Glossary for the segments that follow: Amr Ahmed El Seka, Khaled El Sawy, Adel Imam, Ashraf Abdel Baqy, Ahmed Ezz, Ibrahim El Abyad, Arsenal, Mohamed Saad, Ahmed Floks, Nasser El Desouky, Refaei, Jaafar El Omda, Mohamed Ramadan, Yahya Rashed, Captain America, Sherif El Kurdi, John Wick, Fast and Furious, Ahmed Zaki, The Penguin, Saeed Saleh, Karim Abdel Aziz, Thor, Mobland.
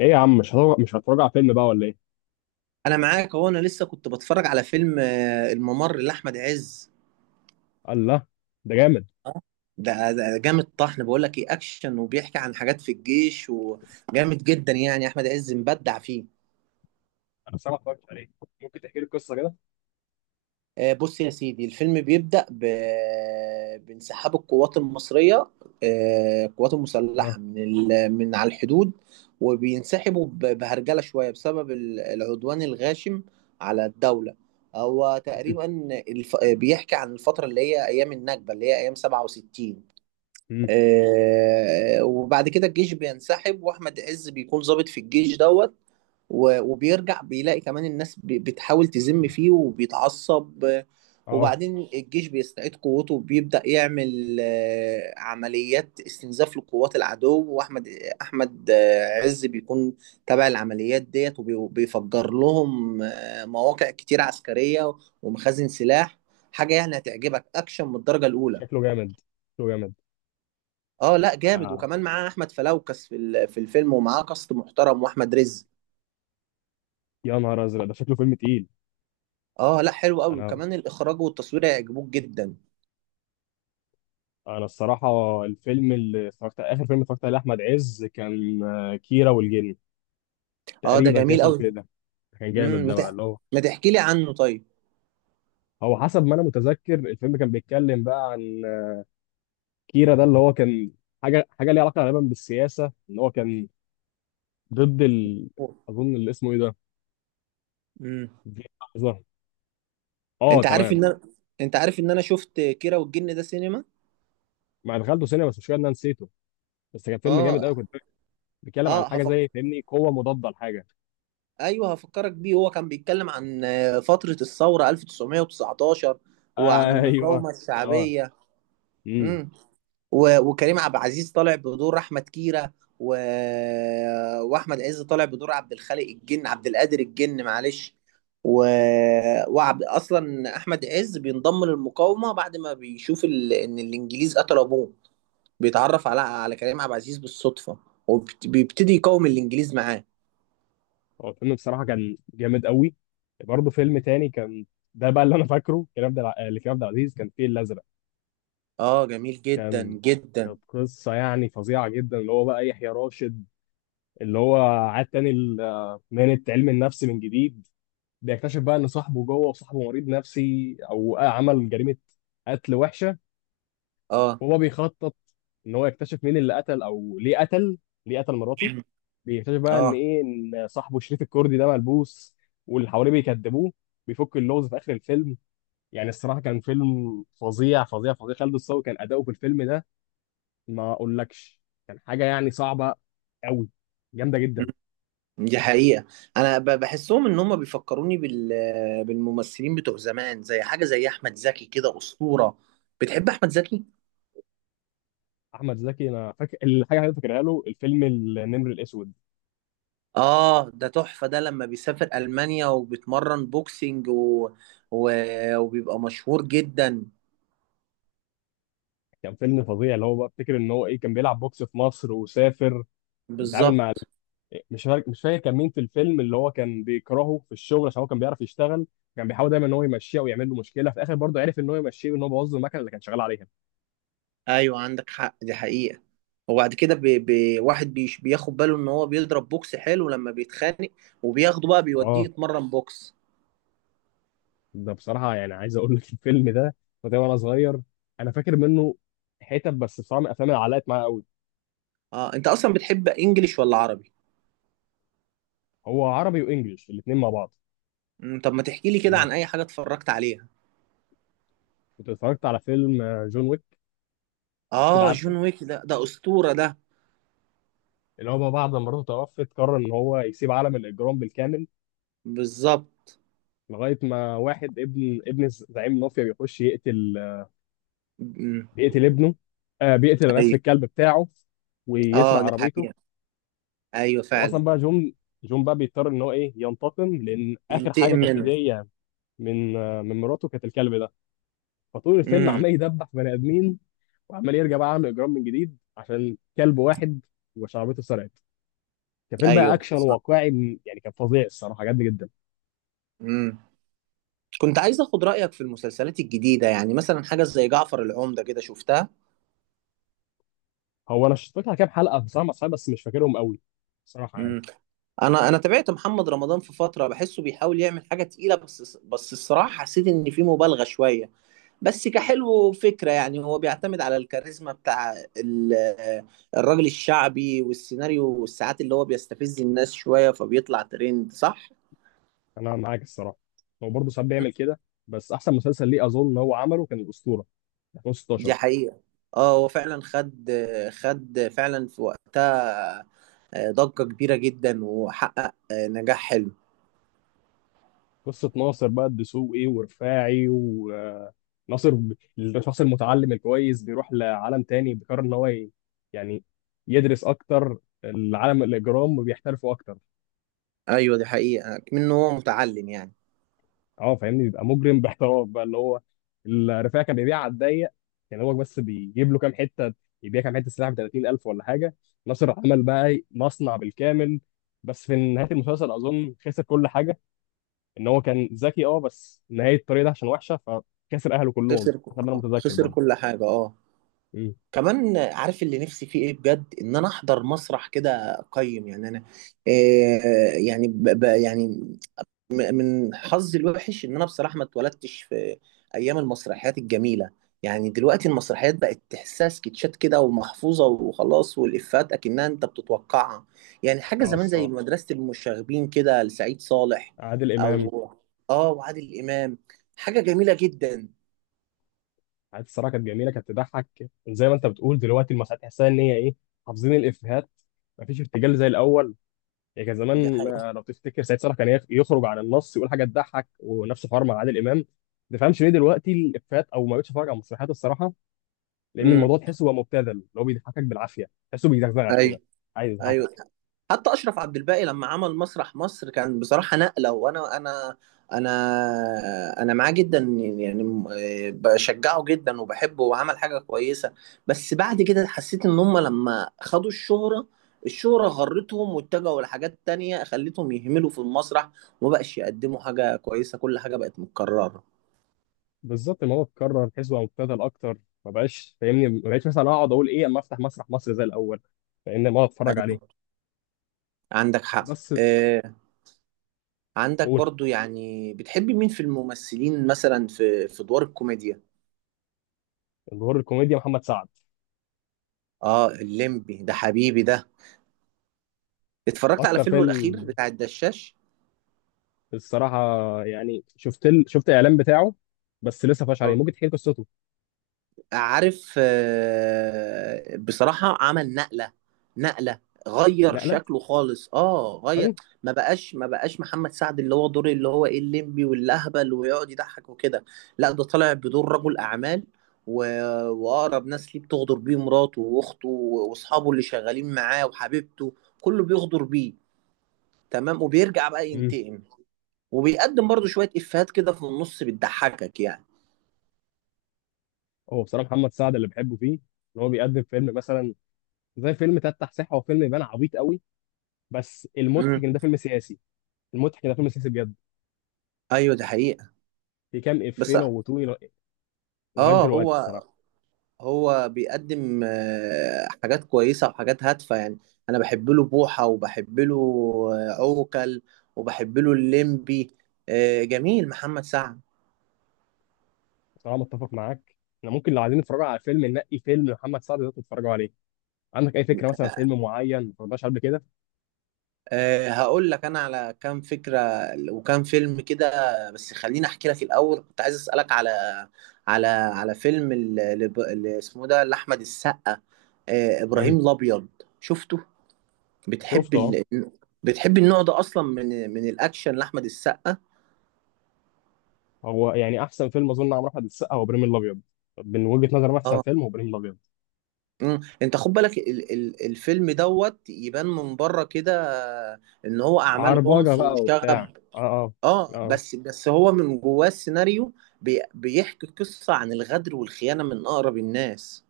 ايه يا عم، مش هتراجع فيلم بقى ولا ايه؟ انا معاك، هو انا لسه كنت بتفرج على فيلم الممر لاحمد عز. قال لا. ده جامد. آه، ده جامد طحن، بقول لك ايه، اكشن وبيحكي عن حاجات في الجيش وجامد جدا، يعني احمد عز مبدع فيه. انا بصراحه ما اتفرجتش عليه. ممكن تحكي لي القصه كده؟ آه، بص يا سيدي، الفيلم بيبدأ بانسحاب القوات المصرية، القوات اه. المسلحة من على الحدود، وبينسحبوا بهرجلة شوية بسبب العدوان الغاشم على الدولة. هو تقريبا بيحكي عن الفترة اللي هي أيام النكبة، اللي هي أيام 67. مم. آه، وبعد كده الجيش بينسحب، واحمد عز بيكون ضابط في الجيش دوت. وبيرجع بيلاقي كمان الناس بتحاول تذم فيه وبيتعصب اه، وبعدين الجيش بيستعيد قوته وبيبدأ يعمل عمليات استنزاف لقوات العدو، واحمد احمد آه، عز بيكون تابع العمليات ديت، وبيفجر لهم مواقع كتير عسكرية ومخازن سلاح. حاجة يعني هتعجبك، اكشن من الدرجة الاولى. شكله جامد، شكله جامد. اه لا، جامد، آه. وكمان معاه احمد فلوكس في في الفيلم، ومعاه كاست محترم، واحمد رزق. يا نهار ازرق، ده شكله فيلم تقيل. اه لا، حلو قوي، انا وكمان الاخراج والتصوير هيعجبوك جدا. انا الصراحه الفيلم اللي اتفرجت، اخر فيلم اتفرجت عليه احمد عز كان كيرة والجن. اه، ده تقريبا كان جميل اسمه قوي. كده. كان جامد امم ما ده، بقى تح- اللي هو ما تحكي لي عنه طيب. هو حسب ما انا متذكر الفيلم كان بيتكلم بقى عن كيرا ده، اللي هو كان حاجه ليها علاقه غالبا بالسياسه، ان هو كان ضد. اظن اللي اسمه ايه ده. امم دي لحظه. اه انت عارف تمام. ان انا انت عارف ان انا شفت كيرة والجن ده سينما. ما دخلته سينما، بس مش كده انا نسيته، بس كان فيلم جامد اه، قوي. كنت بيتكلم عن اه، حاجه زي، فاهمني، قوه مضاده لحاجه. ايوه، هفكرك بيه، هو كان بيتكلم عن فترة الثورة 1919 وعن ايوه. المقاومة اه. الشعبية. امم امم وكريم عبد العزيز طالع بدور احمد كيرة، و... واحمد عز طالع بدور عبد الخالق الجن، عبد القادر الجن، معلش. و... وعبد اصلا احمد عز بينضم للمقاومه بعد ما بيشوف ان الانجليز قتلوا ابوه، بيتعرف على كريم عبد العزيز بالصدفه، وبيبتدي يقاوم الانجليز معاه. هو الفيلم بصراحه كان جامد قوي. برضه فيلم تاني كان ده بقى اللي انا فاكره، كريم عبد لكريم عبد العزيز، كان فيه الازرق. اه، جميل جدا كان، جدا. كانت قصه يعني فظيعه جدا، اللي هو بقى يحيى راشد، اللي هو عاد تاني مهنه علم النفس من جديد. بيكتشف بقى ان صاحبه جوه، وصاحبه مريض نفسي او عمل جريمه، قتل وحشه. اه، وهو بيخطط ان هو يكتشف مين اللي قتل، او ليه قتل، ليه قتل مراته. بيكتشف بقى ان اه، ايه، ان صاحبه شريف الكردي ده ملبوس، واللي حواليه بيكذبوه. بيفك اللغز في اخر الفيلم. يعني الصراحه كان فيلم فظيع فظيع فظيع. خالد الصاوي كان اداؤه في الفيلم ده ما اقولكش. كان حاجه يعني صعبه قوي، جامده جدا. دي حقيقة. أنا بحسهم إن هم بيفكروني بالممثلين بتوع زمان، زي حاجة زي أحمد زكي، كده أسطورة. بتحب أحمد زكي؟ احمد زكي، انا فاكر الحاجه اللي أنا فاكرها له الفيلم النمر الاسود. آه، ده تحفة، ده لما بيسافر ألمانيا وبيتمرن بوكسينج و... وبيبقى مشهور جدا. كان فيلم فظيع. اللي هو بقى افتكر ان هو ايه، كان بيلعب بوكس في مصر، وسافر، ويتعامل مع، بالظبط. مش فاكر كان مين في الفيلم، اللي هو كان بيكرهه في الشغل عشان هو كان بيعرف يشتغل. كان بيحاول دايما ان هو يمشيه، ويعمل له مشكله، في الاخر برضه عرف ان هو يمشيه، وان هو بوظ المكنه اللي كان شغال عليها. أيوة، عندك حق، دي حقيقة. وبعد كده واحد بياخد باله إن هو بيضرب بوكس حلو لما بيتخانق، وبياخده بقى بيوديه اه. يتمرن بوكس. ده بصراحه يعني عايز اقول لك الفيلم ده كنت وانا صغير، انا فاكر منه حتت بس، بصراحه من الافلام اللي علقت معايا قوي. آه، أنت أصلا بتحب إنجليش ولا عربي؟ هو عربي وانجليش الاثنين مع بعض. طب ما تحكي لي كده انا عن اي حاجه اتفرجت عليها. كنت اتفرجت على فيلم جون ويك. كده اه، عارفه. جون ويك، ده اسطوره ده. اللي هو بقى، بعد ما مراته توفت، قرر ان هو يسيب عالم الاجرام بالكامل، بالظبط. لغايه ما واحد ابن زعيم المافيا بيخش يقتل، مم، بيقتل ابنه، بيقتل، انا اسف، ايوه، الكلب بتاعه، ويسرق اه، دي عربيته. حقيقه، ايوه فعلا. واصلا بقى جون بقى بيضطر ان هو ايه ينتقم، لان اخر حاجه ينتقم كانت منه. هديه من مراته كانت الكلب ده. فطول الفيلم امم، عمال يدبح في بني ادمين، وعمال يرجع بقى يعمل اجرام من جديد عشان كلب واحد وشعبيته سرقت. كان فيلم بقى ايوه، اكشن صح. واقعي، يعني كان فظيع الصراحه، عجبني جدا. امم. كنت عايز اخد رايك في المسلسلات الجديده، يعني مثلا حاجه زي جعفر العمده كده، شفتها؟ هو انا شفت لها كام حلقه بصراحه مع أصحابي، بس مش فاكرهم قوي، صراحه يعني. امم انا تابعت محمد رمضان في فتره، بحسه بيحاول يعمل حاجه تقيله، بس الصراحه حسيت ان في مبالغه شويه، بس كحلو فكرة. يعني هو بيعتمد على الكاريزما بتاع الراجل الشعبي والسيناريو والساعات اللي هو بيستفز الناس شوية فبيطلع ترند، صح؟ انا معاك الصراحه، هو برضه ساعات بيعمل كده، بس احسن مسلسل ليه اظن ان هو عمله كان الاسطوره 2016. دي حقيقة. اه، هو فعلا خد فعلا في وقتها ضجة كبيرة جدا، وحقق نجاح حلو. قصه ناصر بقى الدسوقي ورفاعي، وناصر الشخص المتعلم الكويس بيروح لعالم تاني، بيقرر ان هو يعني يدرس اكتر العالم الاجرام، وبيحترفوا اكتر. ايوه، دي حقيقة، منه هو متعلم يعني. اه فاهمني، بيبقى مجرم باحتراف، بقى اللي هو الرفاعي كان بيبيع على الضيق، كان هو بس بيجيب له كام حته، يبيع كام حته سلاح ب 30,000 ولا حاجه. ناصر عمل بقى إيه، مصنع بالكامل. بس في نهايه المسلسل اظن خسر كل حاجه، ان هو كان ذكي اه، بس نهايه الطريق ده عشان وحشه، فخسر اهله كلهم خسر حسب ما انا متذكر خسر برضه. كل حاجة، اه. امم كمان عارف اللي نفسي فيه ايه بجد؟ ان انا احضر مسرح كده، اقيم يعني، انا يعني ب ب يعني من حظي الوحش ان انا بصراحه ما اتولدتش في ايام المسرحيات الجميله. يعني دلوقتي المسرحيات بقت تحسها سكتشات كده، ومحفوظه وخلاص، والافات اكنها انت بتتوقعها. يعني حاجه اه زمان زي الصراحه، مدرسه المشاغبين كده لسعيد صالح، عادل امام. او اه وعادل امام، حاجه جميله جدا. عادل الصراحه كانت جميله، كانت تضحك. زي ما انت بتقول، دلوقتي المسرحيات تحسها ان هي ايه، حافظين الافيهات، مفيش ارتجال زي الاول. يعني كان دي زمان حقيقة. لو تفتكر سعيد صالح كان يخرج عن النص، يقول حاجه تضحك، ونفس الحوار مع عادل امام. ما تفهمش ليه دلوقتي الافيهات، او ما بقتش اتفرج على المسرحيات الصراحه، لان امم، الموضوع تحسه بقى مبتذل، اللي هو بيضحكك بالعافيه، تحسه بيزغزغك كده، عايز ايوه. يضحكك. حتى اشرف عبد الباقي لما عمل مسرح مصر كان بصراحه نقله، وانا انا انا انا معاه جدا، يعني بشجعه جدا وبحبه وعمل حاجه كويسه. بس بعد كده حسيت ان هم لما خدوا الشهره غرتهم، واتجهوا لحاجات تانية خلتهم يهملوا في المسرح وما بقاش يقدموا حاجه كويسه، كل حاجه بقت متكرره. بالظبط الموضوع اتكرر، تحسه بقى مبتذل اكتر. ما بقاش فاهمني، ما بقتش مثلا اقعد اقول ايه اما افتح مسرح مصر زي الاول، لان ما اتفرج أيوة، عليه. عندك حق. بس. آه، عندك قول. برضو، يعني بتحبي مين في الممثلين مثلا في ادوار الكوميديا؟ ظهور الكوميديا محمد سعد. اه، الليمبي ده حبيبي ده. اتفرجت على اكتر فيلمه الاخير فيلم بتاع الدشاش. الصراحه، يعني شفت الاعلان بتاعه، بس لسه فاش عليه، اه، ممكن تحكي لي قصته. عارف، بصراحة عمل نقلة، نقلة، غير نقله. شكله خالص. اه حلو. غير ما بقاش محمد سعد اللي هو دور اللي هو ايه، الليمبي والاهبل ويقعد يضحك وكده. لا، ده طالع بدور رجل اعمال، و... واقرب ناس ليه بتغدر بيه، مراته واخته واصحابه اللي شغالين معاه وحبيبته، كله بيغدر بيه. تمام. وبيرجع بقى مم. ينتقم، وبيقدم برضه شوية إفيهات كده في النص بتضحكك يعني. هو بصراحه محمد سعد اللي بحبه فيه، ان هو بيقدم فيلم مثلا زي فيلم تفتح صحه، هو فيلم يبان عبيط قوي، بس المضحك امم، ان ده فيلم سياسي، المضحك ان ده فيلم سياسي بجد. ايوه، دي حقيقة، في كام بس. افيه موتوني لغايه اه دلوقتي هو الصراحه. هو بيقدم حاجات كويسة وحاجات هادفة يعني. انا بحب له بوحة، وبحب له عوكل، وبحب له الليمبي. جميل محمد سعد. بصراحه متفق معاك، احنا ممكن لو عايزين نتفرج على فيلم، ننقي فيلم محمد سعد ده تتفرجوا عليه. عندك اي فكره مثلا فيلم معين ما اتفرجناش قبل كده؟ أه، هقول لك انا على كام فكره وكام فيلم كده. بس خليني احكي لك الاول، كنت عايز اسالك على فيلم اللي اسمه ده لاحمد السقا، أه، ابراهيم مم. الابيض. شفته؟ بتحب شفته اه. بتحب النوع ده اصلا من الاكشن لاحمد السقا؟ هو يعني احسن فيلم، اظن عمرو احمد السقا، هو ابراهيم الابيض. من وجهه نظري احسن اه. فيلم هو ابراهيم الابيض. مم. انت خد بالك الفيلم دوت يبان من بره كده ان هو اعمال عربجه عنف بقى وشغب. وبتاع، اه. اه. اه، اه. بس هو من جواه السيناريو بيحكي قصة عن الغدر والخيانة من أقرب الناس.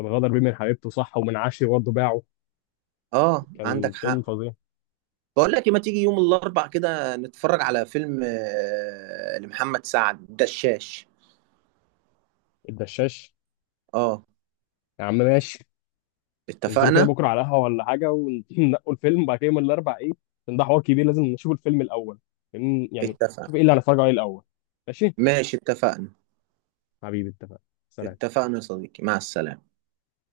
الغدر بيه من حبيبته صح، ومن عشري برضه باعه. اه، كان عندك فيلم حق. فظيع. بقول لك إيه، ما تيجي يوم الأربع كده نتفرج على فيلم لمحمد سعد، الدشاش. الدشاش. اه، يا عم ماشي. ننزلوا كده اتفقنا. بكره على قهوه ولا حاجه، وننقوا الفيلم، وبعد كده يوم الاربع ايه، عشان ده حوار كبير، لازم نشوف الفيلم الاول. يعني شوف اتفقنا. ايه اللي هنتفرج عليه الاول. ماشي. ماشي، اتفقنا. حبيبي اتفقنا. سلام. اتفقنا يا صديقي، مع السلامة.